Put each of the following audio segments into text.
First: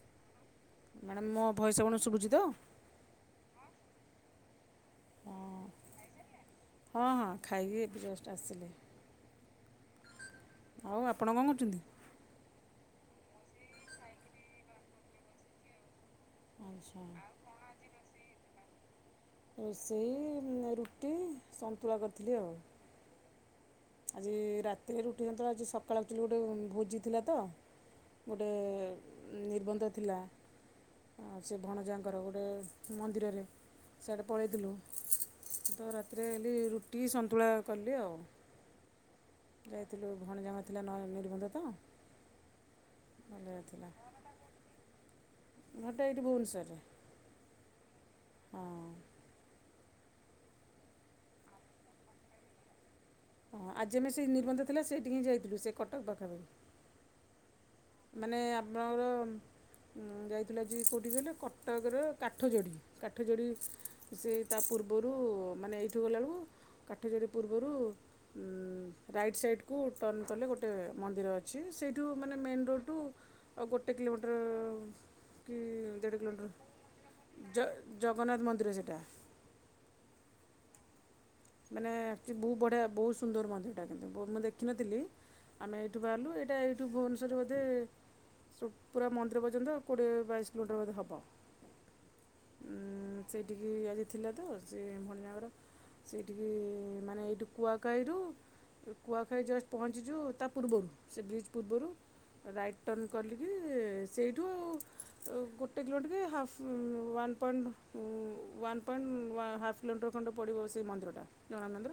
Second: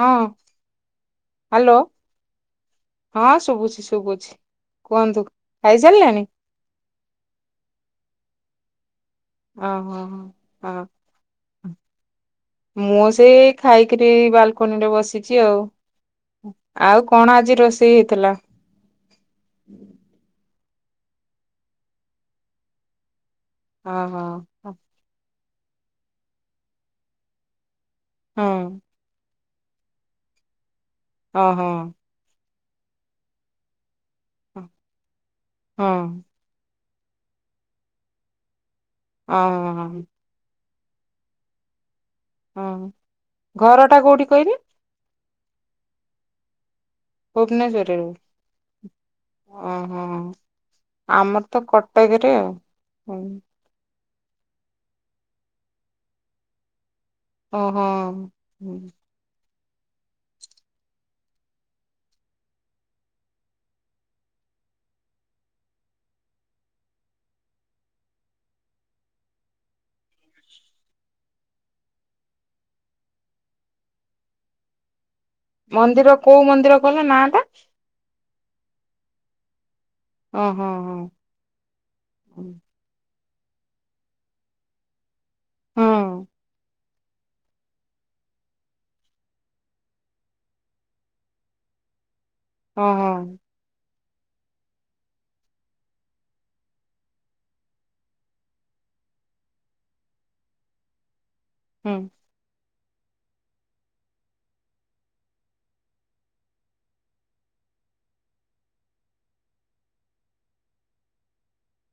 ହଁ। ମ୍ୟାଡ଼ାମ ମୋ hello voice ଆପଣଙ୍କୁ ଶୁଭୁଛି ତ? ସୁବୁଛି କୁହନ୍ତୁ ଖାଇସାରିଲେଣି? ଆସିଲେ। ଓ ହୋ ହୋ ହଁ କ'ଣ କରୁଛନ୍ତି ମୁଁ ଏବେ ଖାଇକିରି ବାଲକୋନି ରେ ବସିଛି ଆଉ। ଆଚ୍ଛା ଆଉ କଣ ଆଜି ରୋଷେଇ ହେଇଥିଲା? ସେଇ ରୁଟି ସନ୍ତୁଳା କରିଥିଲି ଆଉ। ଓହୋ ଆଜି ହଁ ରାତିରେ ରୁଟି ସନ୍ତୁଳା ଆ ସକାଳ ଆକ୍ଟୁଆଲି ଗୋଟେ ଭୋଜି ଥିଲା ତ। ଗୋଟେ ନିର୍ବନ୍ଧ ଥିଲା। ଆ ସେ ଓହୋ ଭଣଜାଙ୍କର ଗୋଟେ ମନ୍ଦିରରେ। ସେଇଆଡ଼େ ହଁ ପଳେଇଥିଲୁ। ତ ରାତିରେ ହେଲି ରୁଟି ସନ୍ତୁଳା କଲି ଆଉ। ଓହୋ ଯାଇଥିଲୁ ଭଣଜା ଙ୍କର ଥିଲା ନିର୍ବନ୍ଧ ତ। ହଁ ଭଲ ଘର ଟା କୋଉଠି କହିଲି ଘର ଟା ଏଇଠି ଭୁବନେଶ୍ୱର ରେ। [unintelligible] ଅ। ହଁ ଆମର ତ କଟକରେ ଆଉ। ହୁଁ। ଯେବେ ସେଇ ନିର୍ବନ୍ଧ ଥିଲା ସେଇଠି ହିଁ ଯାଇଥିଲୁ। ସେ କଟକ ପାଖାପାଖି। ଓ ହୋ ହୁଁ। ଯାଇଥିଲା ଯେ କଉଠି କହିଲ କଟକର କାଠ ଯୋଡ଼ି। କାଠ ଯୋଡ଼ି ସେ ତା ପୂର୍ବରୁ ମାନେ ଏଇଠୁ ଗଲା ବେଳକୁ କାଠଯୋଡି ପୂର୍ବରୁ ରାଇଟ ସାଇଡ୍ କୁ ଟର୍ନ କଲେ ଗୋଟେ ମନ୍ଦିର ଅଛି। ସେଇଠୁ ମାନେ ମେନ ରୋଡ ଠୁ ଆଉ ଗୋଟେ କିଲୋମିଟର କି ଦେଢ଼ ମନ୍ଦିର କୋଉ କିଲୋମିଟର ମନ୍ଦିର କଲେ ନାଁ ଟା? ଜଗନ୍ନାଥ ମନ୍ଦିର ସେଇଟା। ଅ ହ ହଁ। ମାନେ [unintelligible] ବହୁତ ବଢ଼ିଆ ବହୁତ ସୁନ୍ଦର ମନ୍ଦିରଟା କିନ୍ତୁ ମୁଁ ଦେଖିନଥିଲି ଆମେ ଏଇଠୁ ହଁ ବାହାରିଲୁ ଏଇଟା ଏଇଠୁ ଭୁବନେଶ୍ୱରରୁ ବୋଧେ ପୁରା ମନ୍ଦିର ପର୍ଯ୍ୟନ୍ତ କୋଡ଼ିଏ ବାଇଶ କିଲୋମିଟର ବୋଧେ ହବ। ଓହୋ ଉଁ ସେଇଠିକି ଆଜି ଥିଲା ତ ସେଇ ଭଣଜାଙ୍କର ସେଇଠିକି ମାନେ ଏଇଠୁ କୁଆକାଇରୁ କୁଆଖାଇ ଜଷ୍ଟ ପହଞ୍ଚିଛୁ ତା ପୂର୍ବରୁ ସେ ବ୍ରିଜ୍ ପୂର୍ବରୁ ହୁଁ ରାଇଟ ଟର୍ଣ କଲିକି ସେଇଠୁ ଗୋଟେ କିଲୋମିଟର କି half one point um one point half kilometre ଖଣ୍ଡେ ପଡିବ ସେ ସେ ମନ୍ଦିରଟା ଜଗନ୍ନାଥ ମନ୍ଦିର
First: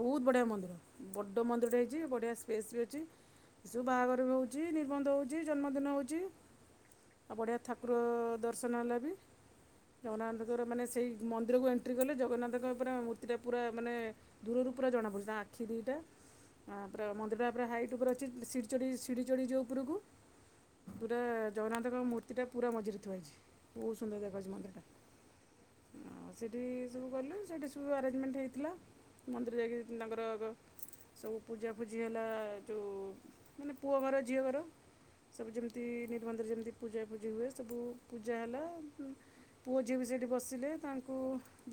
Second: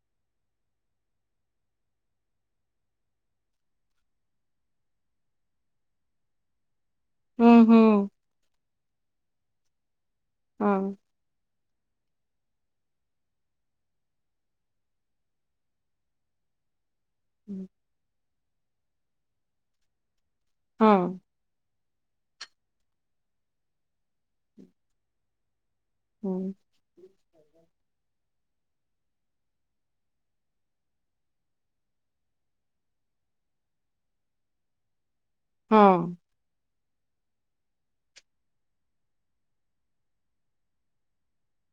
ବହୁତ ବଢ଼ିଆ ମନ୍ଦିର ବଡ଼ ମନ୍ଦିରଟା ହେଇଛି ବଢ଼ିଆ ସ୍ପେସ ବି ଅଛି। ଏସବୁ ବାହାଘର ହଉଛି ନିର୍ବନ୍ଧ ହଉଛି ଜନ୍ମଦିନ ହଉଛି। ଆଉ ହୁଁ ବଢ଼ିଆ ହୁଁ ଠାକୁର ଦର୍ଶନ ହେଲା ବି। ଜଗନ୍ନାଥଙ୍କର ହଁ ମାନେ ସେଇ ମନ୍ଦିରକୁ ଏଣ୍ଟ୍ରି କଲେ ଜଗନ୍ନାଥଙ୍କ ପୁରା ପୁରା ମାନେ ଦୂରରୁ ପୁରା ଜଣା ପଡୁଛି ତାଙ୍କ ଆଖି ଦିଟା ପୁରା ମନ୍ଦିରଟା ପୁରା ହାଇଟ୍ ପୁରା ସିଡ଼ି ଚଢ଼ି ସିଡ଼ି ଚଢ଼ି ଯିବ ଉପରକୁ ହଁ ପୁରା ଜଗନ୍ନାଥ ତା ମୂର୍ତ୍ତିଟା ପୁରା ମଝିରେ ଥୁଆ ହେଇଚି। ବହୁତ ସୁନ୍ଦର ଦେଖାଯାଉଚି ମନ୍ଦିରଟା। ହୁଁ ସେଠି ସବୁ ଗଲୁ ସେଠି ଟ୍ରିଟମେଣ୍ଟ ହେଇଥିଲା ମନ୍ଦିର ଯାଇକି ତାଙ୍କର ସବୁ ପୂଜା ପୁଜି ହେଲା ଯୋଉ ମାନେ ପୁଅ ଘର ଝିଅ ଘର। ସବୁ ଯେମିତି ହଁ ନିର୍ବନ୍ଧ ରେ ଯେମିତି ପୂଜା ପୁଜି ହୁଏ ସବୁ ପୂଜା ହେଲା ପୁଅ ଝିଅ ବି ସେଇଠି ବସିଲେ ତାଙ୍କୁ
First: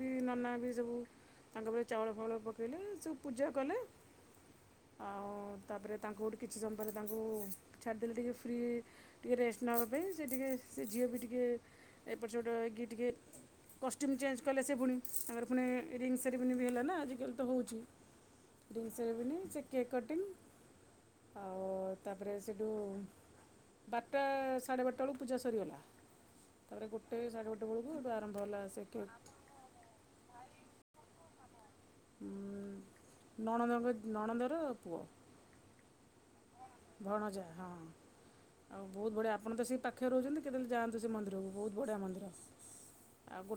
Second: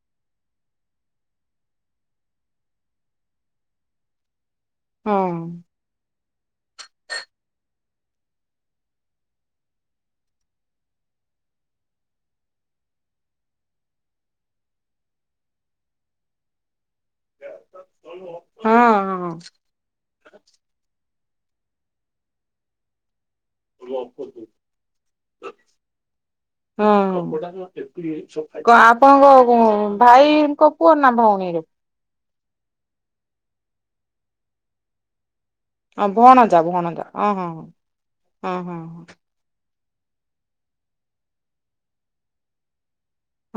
ବି ନନା ବି ସବୁ ତାଙ୍କ ଉପରେ ଚାଉଳ ଫାଉଳ ପକେଇଲେ ସବୁ ପୂଜା କଲେ। ହଁ। ଆଉ ତାପରେ ତାଙ୍କୁ ଗୋଟେ କିଛି ସମୟ ପରେ ତାଙ୍କୁ ଛାଡ଼ିଦେଲେ ଟିକେ ଫ୍ରି ଟିକେ ରେଷ୍ଟ ନେବା ପାଇଁ ସେ ଟିକେ ସେ ଝିଅ ବି ଟିକେ ଏପଟ ସେପଟ ହେଇକି ଟିକେ କଷ୍ଟ୍ୟୁମ୍ ଚେଞ୍ଜ କଲେ ସେ ପୁଣି ତାଙ୍କର ପୁଣି ରିଙ୍ଗ ସେରିମନି ବି ହେଲା ନା। ଇଂତ ତ ହଉଛି। ରିଙ୍ଗ ହଁ ସେରୀମୋନି ସେ କେକ୍ କଟିଙ୍ଗ। ଆଉ ତାପରେ ସେଠୁ। ବାରଟା ସାଢ଼େ ବାରଟା ବେଳକୁ ପୂଜା ସରିଗଲା। ତାପରେ ଗୋଟେ ହୁଁ ସାଢ଼େ ଗୋଟେ ବେଳକୁ ଏଠୁ ଆରମ୍ଭ ହେଲା କଣ ସେ କେକ୍ ଆପଣଙ୍କ ଭାଇଙ୍କ ପୁଅ ନା। ଭଉଣୀ ର। ନଣଦଙ୍କ ନଣନ୍ଦର ପୁଅ। ହଁ ଭଣ - ଭଣଜାହଁ। ହଁ ଆଉ ହଁ ବହୁତ ବଢିଆ ଆପଣ ତ ସେଇ ପାଖ- ପାଖରେ ରହୁଛନ୍ତି କେତେବେଳେ ଯାଆନ୍ତୁ ସେ ମନ୍ଦିରକୁ। ବହୁତ ବଢ଼ିଆ ମନ୍ଦିର।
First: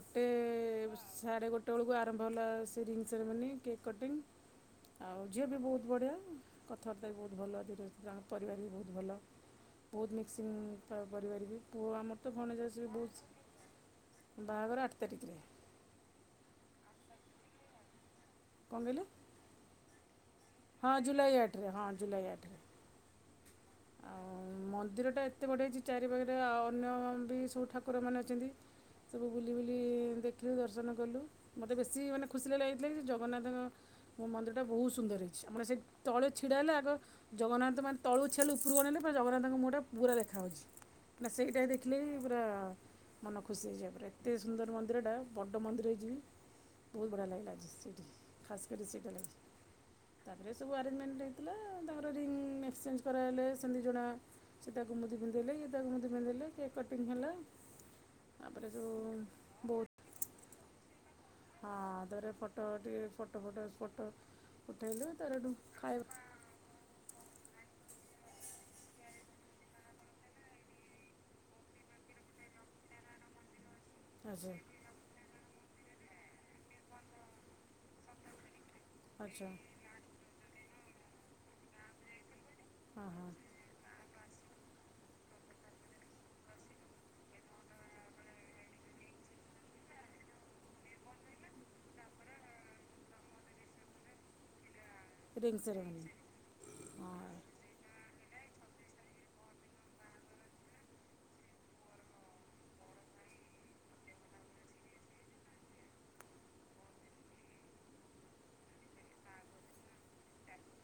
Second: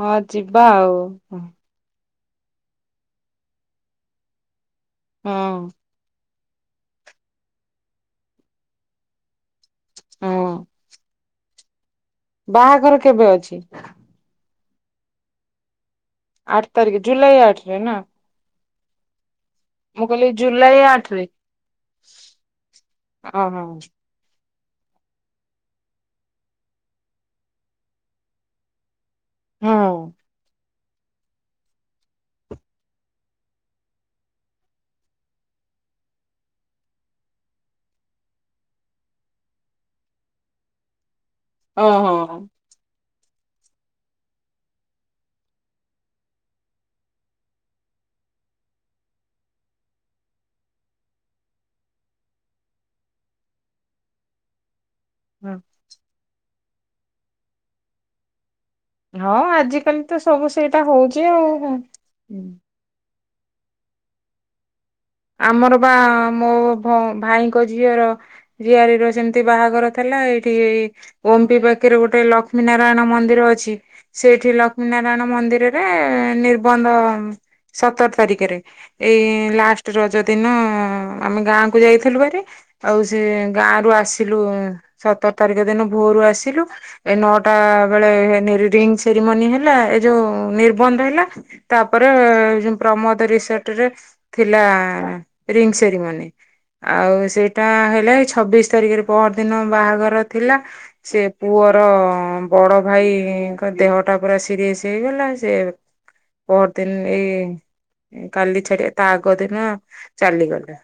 ହଁ ଯିବା ଆଉ। ସାଢେ ଗୋଟେ ବେଳକୁ ଆ। ଆରମ୍ଭ ହେଲା ସେ ରିଙ୍ଗ ସେରିି କେକ୍ କଟିଙ୍ଗ ଆଉ ଝିଅ ବି ହଁ ବହୁତ ବଢିଆ। କଥାବାର୍ତ୍ତା ବି ବହୁତ ଭଲ ଦିନ ପରିବାର ବି ବହୁତ ଭଲ। ବହୁତ ମିକ୍ସିଂ ହଁ ତାଙ୍କ ପରିବାର ବି। ପୁଅ ଆମର ତ ଭଣଜା ସେ ବି ବାହାଘର କେବେ ବହୁତ ଅଛି? ବାହାଘର ଆଠ ତାରିଖରେ। ଆଠ ତାରିଖେ ଜୁଲାଇ ଆଠ ତାରିଖରେ ନା। କଣ କହିଲେ? ମୁ କହିଲି। ଜୁଲାଇ ହଁ ଆଠରେ ଜୁଲାଇ ଆଠରେ ହଁ ଜୁଲାଇ ଆଠରେ। ହଁ ହଁ। ଆଉ ମନ୍ଦିରଟା ଏତେ ବଢ଼ିଯାଇଛି ଚାରିପାଖରେ ଆଉ ଅନ୍ୟ ବି ସବୁ ଠାକୁରମାନେ ଅଛନ୍ତି। ସବୁ ବୁଲି ହଁ। ବୁଲି ଦେଖିଲୁ ଦର୍ଶନ- ଗଲୁ ମୋତେ ବେଶୀ ମାନେ ଖୁସି ଲାଗ ଲାଗିଥିଲା କି ଯେ ଜଗନ୍ନାଥଙ୍କ ମୋ ମନ୍ଦିରଟା ବହୁତ ସୁନ୍ଦର ହେଇଛି ଆମର ସେ- ତଳୁ ଛିଡା ହେଲେ ଆଗ ଜଗନ୍ନାଥ ମାନେ ତଳୁ- ଛେଲ ଉପରକୁ ଅନେଇଲେ ପୁରା ଜଗନ୍ନାଥଙ୍କ ମୁହଁଟା ପୁରା ଦେଖାହେଉଛି। ନା ସେଇଟା ଦେଖିଲି ଓହୋ ବି ହଁ ହଁ ପୁରା- ମନ ଖୁସି ହେଇଯିବା ପରେ ଏତେ ସୁନ୍ଦର ମନ୍ଦିରଟା ବଡ଼ ମନ୍ଦିର ହେଇଯିବ। ବହୁତ ବଢିଆ ଲାଗିଲା [unintelligible] ଖାସ କରି ସେଇଟା। ତାପରେ ସବୁ ଆରେଞ୍ଜମେଣ୍ଟ ହେଇଥିଲ। ତାପରେ ରିଙ୍ଗ ମେସେଜ - କରାଇଲେ ସେମିତି ଜଣା। ସେ ତାକୁ ମୁଦି ପିନ୍ଧେଇଲେ ସେ ତାକୁ ମୁଦି ପିନ୍ଧିଇଲେ କି- ସଟିଙ୍ଗ କଲା। ହଁ ଆଜିକାଲି ତ ସବୁ ସେଇଟା ହଉଛି ଆଉ। ହଁ ତାପରେ ଟିକେ ଫଟୋ ଫଟୋ ଫଟୋ। ଉଠେଇଲୁ ତାର ହେଠୁ ଆମର ପା ଖାଇବା ମୋ ଭାଇଙ୍କ ଝିଅର। ଝୀଆରୀର ସେମିତି ବାହାଘର ଥିଲା ଏଇଠି ଓମ୍ପି ପାଖରେ ଗୋଟେ ଲକ୍ଷ୍ମୀ ନାରାୟଣ ମନ୍ଦି- ମନ୍ଦିର ଅଛି। ସେଇଠି ଆଚ୍ଛା ଲକ୍ଷ୍ମୀ ନାରାୟଣ ମନ୍ଦିରରେ ନିର୍ବନ୍ଧ ସତର ତାରିଖରେ। ଏଇ ଆଚ୍ଛା ଲାଷ୍ଟ- ରଜ ଦିନ ଆମେ ଗାଁକୁ ଯାଇଥିଲୁ ହେରି ଆଉ ହଁ ସେ ଗାଁରୁ ଆସି- ଥିଲୁ ସତର ତାରିଖ ଦିନ ଭୋରୁ ଆସିଲୁ ଏ ନଅଟା ବେଳେ ରିଙ୍ଗ ସେରିମୋନୀ- ମୋନୀ ହେଲା। ଏ ଯୋଉ ନିର୍ବନ୍ଧ ହେଲା। ତାପରେ ପ୍ରମୋଦ ରିସଟ୍ ରେ - ହେଲା ହଁ ରିଙ୍ଗ୍ ରିଙ୍ଗ ସେରେମନି ସେରିମୋନି। ଆଉ ସେଇଟା ହେଲେ - ଛବିଶି ତାରିଖରେ ପହର ଦିନ ବାହାଘର ଥିଲା ସେ ପୁଅର ବଡ ଭାଇ- ଙ୍କ ଦେହଟା ପୁରା ସିରିଅସ ହେଇଗଲା ସେ- ପରଦିନ ଏଇ କାଲି ଛାଡି ତା ଆ- ଆଗ ଦିନ ଚାଲିଗଲେ।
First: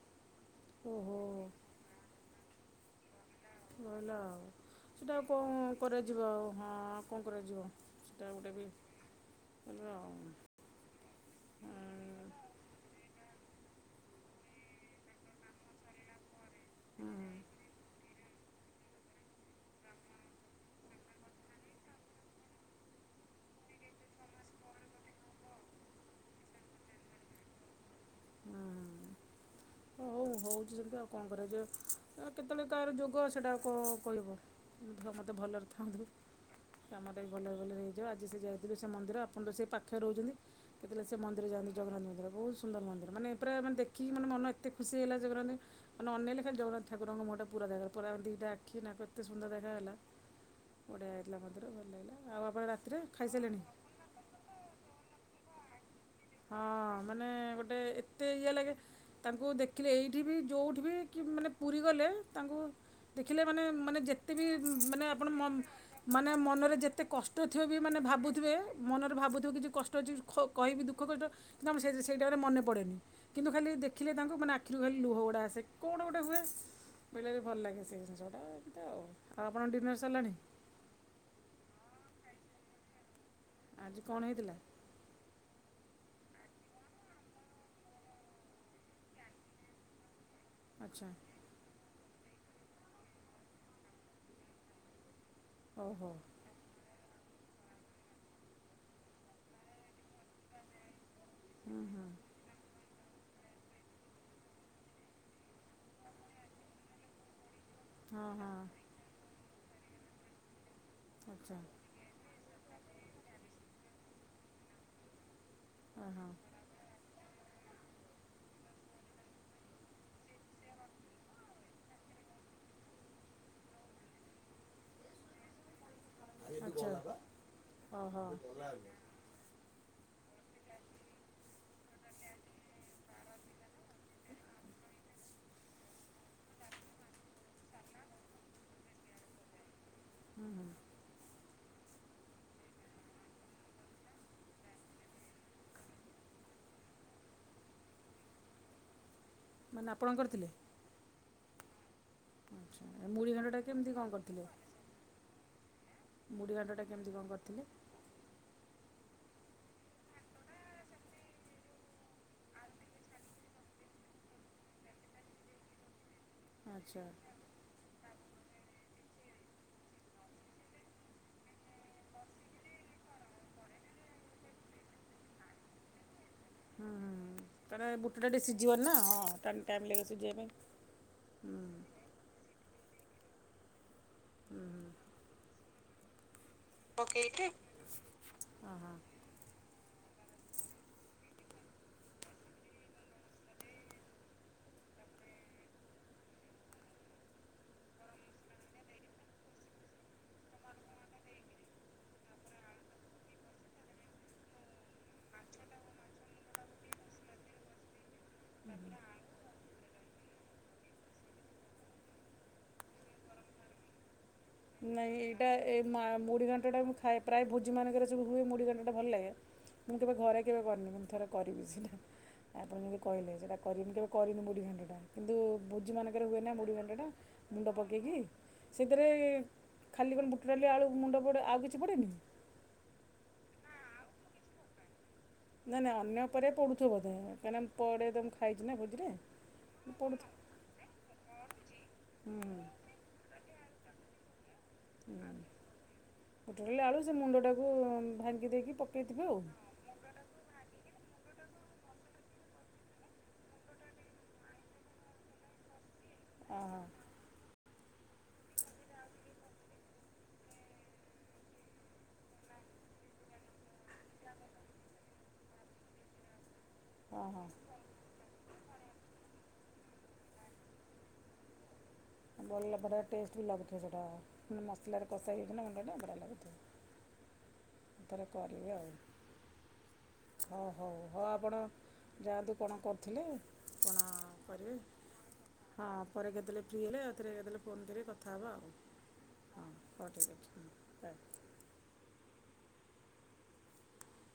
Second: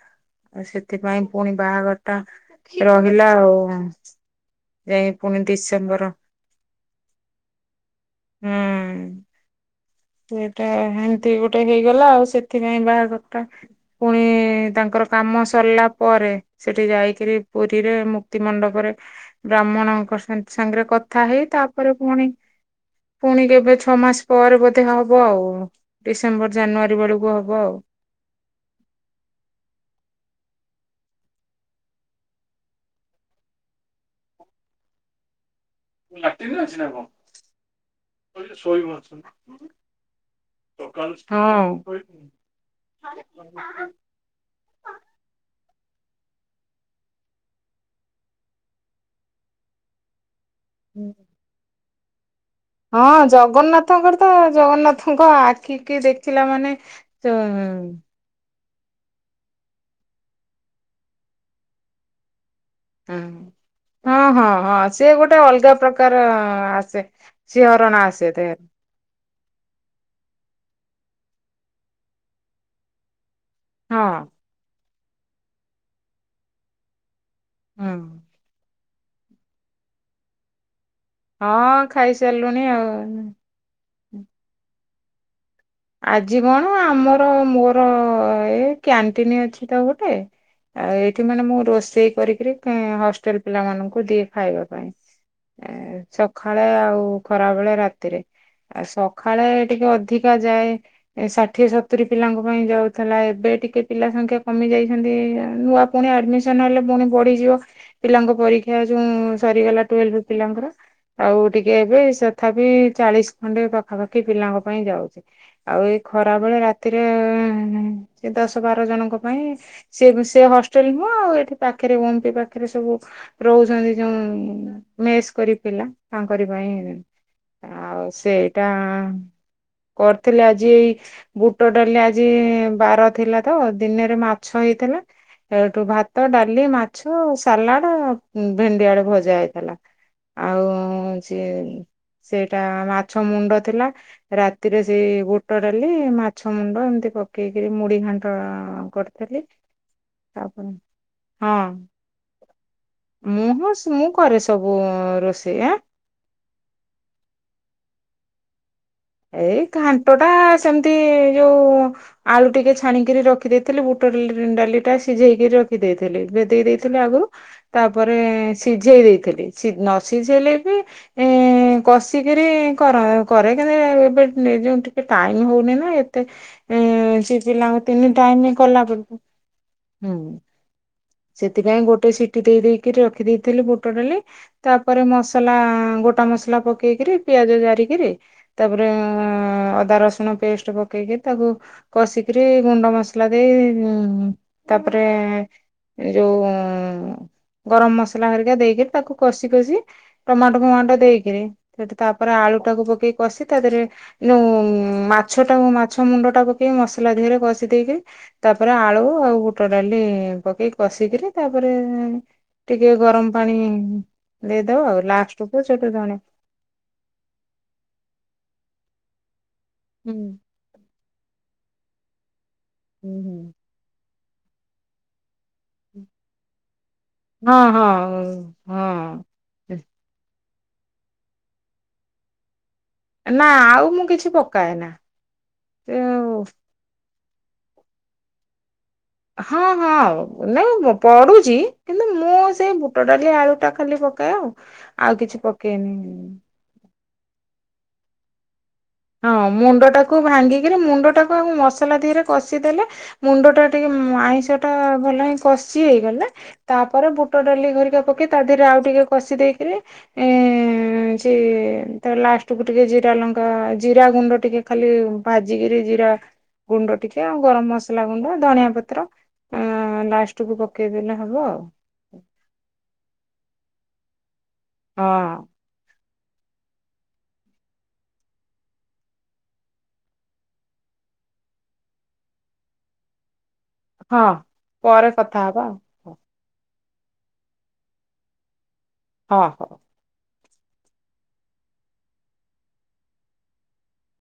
ଓହୋ ସେଥିପାଇଁ ପୁଣି ବାହାଘର- ତା ରହିଲା ଆଉ। ଭଲ। ଯାଇ ସେଇଟା ଆଉ ପୁଣି କଣ ଡିସେମ୍ବର କରାଯିବ ଆଉ ହଁ କଣ କରାଯିବ ସେଇଟା ଗୋଟେ ବି- ହେଲୋ। ସେଟା ହେନତି ଗୋଟେ ହେଇଗଲା ଆଉ ସେଥିପାଇଁ ବାହାଘରଟା ପୁଣି ତାଙ୍କର କାମ ସରିଲା ପରେ ସେଠି ହୁଁ ଯାଇକିରି ପୁରୀରେ ମୁ ତି ମଣ୍ଡପରେ ବ୍ରାହ୍ମଣଙ୍କ ସାନ୍ତ ସାଙ୍ଗରେ କଥା ହେଇ ତାପରେ ପୁଣି ପୁଣି କେବେ ଛଅ ମାସ ପରେ ବୋ ତେ ହବ ଆଉ ଡିସେମ୍ବର ଜାନୁଆରୀ ବେଳକୁ ହବ। [inaudible] କହୁଚି ସେମିତି ଆଉ କଣ କରେ ଯେ। ଏଁ, କେତେଳେ କାହାର ଯୋଗ ସେଟା କ- କହିବ [unintelligible] ମୋତେ ଭଲରେ କୁହନ୍ତୁ କାମଟା ବି ଭଲରେ ଭଲରେ ହେଇଯିବ। ଆଜି ସେ ଯାଇଥିବେ ସେ ମନ୍ଦିର ଆପଣ ତ ସେ ପାଖରେ ରହୁଛନ୍ତି। କେତେଳେ ସେ ମନ୍ଦିର ଯାଆନ୍ତି ହଁ ଜଗନ୍ନାଥ ମନ୍ଦିର ବହୁତ ସୁନ୍ଦର ମନ୍ଦିର। ମାନେ ପୁରା ମାନେ ଦେଖିକି ମାନେ ମନ ଏତେ ଖୁସି ହେଇଗଲା ଜଗନ୍ନାଥ। ମାନେ ଅନେଇଲେ ଖାଲି ଜଗନ୍ନାଥ ଠାକୁରଙ୍କ ମୁହଁ ପୁରା ଦେଖା, ପୁରା ଦିଟା ଆଖି ନାକ ଏତ ସୁନ୍ଦର ଦେଖା ଥିଲା ଗୋଟେ ହେଇଥିଲା ମନ୍ଦିର [inaudible] ଆଉ ଆପଣ ରାତିରେ ହଁ ଖାଇସାରିଲେଣି ଜଗନ୍ନାଥଙ୍କର ତ ଜଗନ୍ନାଥଙ୍କ ଆ କି ଦେଖଲା ହଁ ମାନେ ମାନେ ତ ଗୋଟେ ଏତେ ଇଏ ଲାଗେ ତାଙ୍କୁ ଦେଖିଲେ ଏଇଠି ବି ଯୋଉଠି ବି କି ମାନେ ପୁରୀ ଗଲେ ତାଙ୍କୁ ଦେଖିଲେ ମାନେ ମାନେ ଯେତେ ହଁ ବି ହଁ ମାନେ ସିଏ ଆପଣ ଗୋଟେ ମନ୍ ଅଲଗା ପ୍ରକାର ମାନେ ମନରେ ଆସେ ଯେତେ କଷ୍ଟ ଥିବ ବି କି ସିହରଣ ମାନେ ଆସେ ଭାବୁଥୁବେ, ଦେହରେ ମନରେ ଭାବୁଥୁବ କିଛି କଷ୍ଟ ଅଛି ଖ କହିବି ଦୁ ଦୁଃଖ କଷ୍ଟ କିନ୍ତୁ ଆମର ସେ ସେଇ ଜାଗାରେ ମନେ ପଡେନି। କିନ୍ତୁ ଖାଲି ହଁ ଦେଖିଲେ ତାଙ୍କୁ ମାନେ ଆଖିରୁ ଖାଲି ଲୁହଗୁଡ଼ା ଆସେ କଣ ଗୋଟେ ହୁଏ। ବୋଇଲେ ବି ଭଲ ଲାଗେ ହଁ ସେ ଜିନିଷଟା। ଆଉ, ଆଉ ଆପଣଙ୍କ ଡିନର୍ ସରିଲାଣି? ହଁ ଖାଇସାରିଲୁଣି ଆଉ। ଆଜି କଣ ହେଇଥିଲା? ଆଜି କଣ ଆମର ମୋର ଏ କ୍ୟାଣ୍ଟିନ୍ ଅଛି ତ ଗୋଟେ। ଆଉ ଆଚ୍ଛା ଏଇଠି ମାନେ ମୁଁ ରୋଷେଇ କରିକିରି କେଁ ହଷ୍ଟେଲ୍ ପିଲାମାନଙ୍କୁ ଦିଏ ଖାଇବା ପାଇଁ। ଏ ଓହୋ ସଖାଳେ ଆଉ ଖରାବେେଳେ, ରାତିରେ। ଆଉ ସଖାଳେ ଟିକେ ଅଧିକା ଯାଏ। ଏ ଷାଠିଏ ହୁଁ ସତୁରି ହୁଁ ପିଲାଙ୍କ ପାଇଁ ଯାଉ ଥିଲା ଏବେ ଟିକେ ପିଲା ସଂଖ୍ୟା କମି ଯାଇଛନ୍ତି। ନୂଆ ପୁଣି ଆଡମିସନ୍ ହେଲେ ପୁଣି ବଢିଯିବ। ହଁ ପିଲାଙ୍କ ହଁ ପରୀକ୍ଷା ଯୋଉଁ ସରିଗଲା ଟୁଏଲଭ୍ ପିଲାଙ୍କର। ଆଉ ଆଚ୍ଛା ଟିକେ ଏବେ ସଥାପ ବି ଚାଳିଶ ଖଣ୍ଡେ ପାଖାପାଖି ପିଲାଙ୍କ ପାଇଁ ଯାଉଚି। ଆଉ ଏଇ ଓହୋ ଖରା ବେଳେ ରାତିରେ ସେ ଦଶ ବାର ଜଣଙ୍କ ପାଇଁ ସେ ସେ ହଷ୍ଟେଲ ନୁହଁ। ଏଠି ପାଖରେ ଓମପି ପାଖରେ ସବୁ ରହୁଛନ୍ତି ଯୋଉଁ ମେସ୍ କରି ପିଲା। ତାଙ୍କରିପାଇଁ। ଆଉ ଓହୋ ସେଇଟା କରିଥିଲେି ଆଜି ଏଇ ବୁଟ ଡାଲି ଆଜି ବାର ଥିଲା ତ ଦିନରେ ମାଛ ହେଇଥିଲା। ଏଇଠୁ ଭାତ, ଡାଲି, ମାଛ, ସାଲାଡ୍ ଉଁ, ଭେଣ୍ଡି ଆଳୁ ଭଜା ହେଇଥିଲା। ଆଉ ସିଏ ସେଇଟା ମାଛ ମୁଣ୍ଡ ଥିଲା ରା ତିରେ ସେ ବୁଟ ଡାଲି ମାଛ ମୁଣ୍ଡ ଏମିତି ପକେଇକିରି ମୁଢି ଘାଣ୍ଟ କରି ଥିଲି, ମାନେ ଆପଣ କରିଥିଲେ ତାପରେ ହଁ ଆଚ୍ଛା ଏ ମୁଢ଼ି ମୁଁ ଘାଣ୍ଟଟା ହଁ କେମିତି କ'ଣ ମୁଁ କରେ ସବୁ ରୋଷେଇ। ଏଁ, ମୁଢି ଘାଣ୍ଟ ଟା କେମିତି କଣ କରିଥିଲେ? ଏଇ ଘାଣ୍ଟ ଟା ସେମିତି ଯୋଉ ଆଳୁ ଟିକେ ଛାଣିକିରି ରଖିଦେଇଥିଲି। ବୁଟ ଡାଲି ଟା ସିଝେଇକି ରଖିଦେଇଥିଲି। ଦେ ଦେଇ ଦେଇଥିଲେ। ଆଚ୍ଛା ଆଗକୁ ତାପରେ ସିଝେଇ ଦେଇ ଥିଲି, ସି ନ ସିଝେଇଲେ ବି ଇଁ, କଷିକିରି କରା, କରେ। ଏ ଏବେ ନିଜକୁ ଟିକେ ଟାଇମ୍ ହଉନି ନା ଏ ତେ ହୁଁ ହୁଁ ଏ, ସେ ହୁଁ ପିଲାଙ୍କୁ କାରଣ ତିନି ବୁଟଟା ଟିକେ ଟାଇମ୍ ସିଝିବନି କଲା ନା ବେଳକୁ, ହଁ ଟାଇମ୍ ଟାଇମ୍ ଲାଗିବ ସିଝିବା ହୁଁ। ପାଇଁ ହୁଁ ସେଥିପାଇଁ ଗୋଟେ ସିଟି ଦେଇ ଦେଇ କି ରଖି ଦେଇଥିଲି ବୁଟ ଡାଲି ହୁଁ ହୁଁ ତାପରେ ମସଲା ଗୋଟା ମସ ଲା ପକେଇକିରି ପିଆଜ ଜାରିକିରି ତାପରେ ଓହୋ ଅଁ, ଅ ଅଦା ରସୁଣ ପେଷ୍ଟ ପକେଇକି ତାକୁ କଷିକିରି ଗୁଣ୍ଡ ମସଲା ଦେଇ ଉଁ ତାପ ରେ ଯୋଉଁ। ଗରମ ମସଲା ଘରିକା ଦେଇକିରି ତାକୁ କଷି କଷି ଟମାଟୋ ଫମାଟୋ ଦେଇକିରି [unintelligible] ତାପରେ ଆ ଲୁ ଟାକୁ ପକେଇ କଷି ତା ଦେହରେ ଯୋଉଁ ମାଛ ଟା କୁ ମାଛ ମୁଣ୍ଡ ଟା ପକେଇ ମସଲା ଦେହରେ କଷି ଦେଇକି। ତାପରେ ଆଳୁ ଆଉ ବୁଟ ଡାଲି ପକେଇ କଷିକିରି ତାପରେ। ଟିକେ ଗରମ ପାଣି। ଦେଇଦବ ଆଉ ନାଇଁ ଏଇଟା ଲାଷ୍ଟକୁୁ ଏଇ ସେଠୁ ମା ଧଣିଆ ମୁଢି ଘାଣ୍ଟ ଟା ମୁଁ ଖାଏ ପ୍ରାୟ ଭୋଜି ମାନଙ୍କରେ ସବୁ। ମୁଁ ଏଇ ମୁଢି ଘାଣ୍ଟଟା ଭଲ ଲାଗେ ମୁଁ ହଁ କେବେ ଘରେ କେବେ କରିନି ମୁଁ ଥରେ କରିବି ସେଟା। ଆପଣ ଯଦି କହିଲେ ହଁ ସେଟା କରିନି କେବେ କରିନି ମୁଢି ଘାଣ୍ଟଟା କିନ୍ତୁ। ଭୋଜି ମାନଙ୍କରେ ହୁଏ ନା ମୁଢ଼ି ଘାଣ୍ଟ ଟା ମୁଣ୍ଡ ପକେଇକି ସେଥିରେ ହଁ ଖାଲି ଵୁଟ ଡାଲି ଆଳୁ ମୁଣ୍ଡ ଆଉ ପଡେ କିଛି ପଡ଼େନି। ନା ଆଉ ମୁଁ କିଛି ପକାଏନା। ନାଇଁ ନାଇଁ ଅନ୍ୟ ଉପରେ ପଡୁଥି ବୋଧେ କାହିଁ ନା ପଡେ ତ ମୁଁ ଖାଇଚି ନା ଭୋ ହଁ ହଁ ନାଇ ପ-ପଡୁଚି କିନ୍ତୁ ମୁଁ ହୁଁ ସେଇ ବୁଟ ଡାଲି ଆଳୁ। ଟା ଖାଲି ପକାଏ ଆଉ ଆଉ କିଛି ପକେଇନି। କୁ ଭାଙ୍ଗି ଦେଇକି ପ ହଁ ମୁଣ୍ଡ ଟାକୁ ଭାଙ୍ଗିକିରି ମୁଣ୍ଡ ଟା ଅଉଁ ମସଲା ଧିଅରେ କଷିଦେଲେ ମୁଣ୍ଡ ଟା ଟିକେ ମ ଆଇଁଷ ଟା ଭଲ ହିଁ କଷି ଗଲା ହଁ ତାପରେ ବୁଟ ଡାଲି ଘ ପକେଇ ତା ଦେହରେ ଆଉ ଟିକେ କଷି ଦେଇକିରି ଏଁ ସେ ତାର ଲାଷ୍ଟକୁ ଟିକେ ଜି ଜିରା ଲଙ୍କା ଜିରା ଗୁଣ୍ଡ ଟିକେ ଖାଲି ଭାଜିକରି ଜିରା। ଗୁଣ୍ଡ ଟିକେ ହଁ ହଁ ଆଉ ହଁ ଗରମ ମସଲା ଗୁଣ୍ଡ ଧଣିଆ ପ ତ୍ର ଉଁ ଲାଷ୍ଟ କୁ ପକେଇଦଲେ ହବ ଆଉ। ଭଲ ବଢିଆ ଟେଷ୍ଟ ବି ଲାଗୁଥିବ ସେଇଟା ମାନେ ମସଲାରେ କଷା ହଁ ହେଇଯଛି ମୁଣ୍ଡ ଟା ବଢ଼ି ଏଥର କରିବି ଆଉ। ହଉ ହଉ ହଉ ଆପଣ ଯାଆନ୍ତୁ କଣ କରୁଥିଲେ। କ'ଣ ହଁ କରିବେ ପରେ କଥା ହବା ହଁ ଆଉ। ପରେ କେତେବେଳେ ଫ୍ରି ହେଲେ ଆଉଥରେ ତାହେଲେ ଫୋନ୍ କରିବେ କଥା ହବା ଆଉ ହଁ ହଉ ଠିକ୍ ଅଛି। ବାଏ।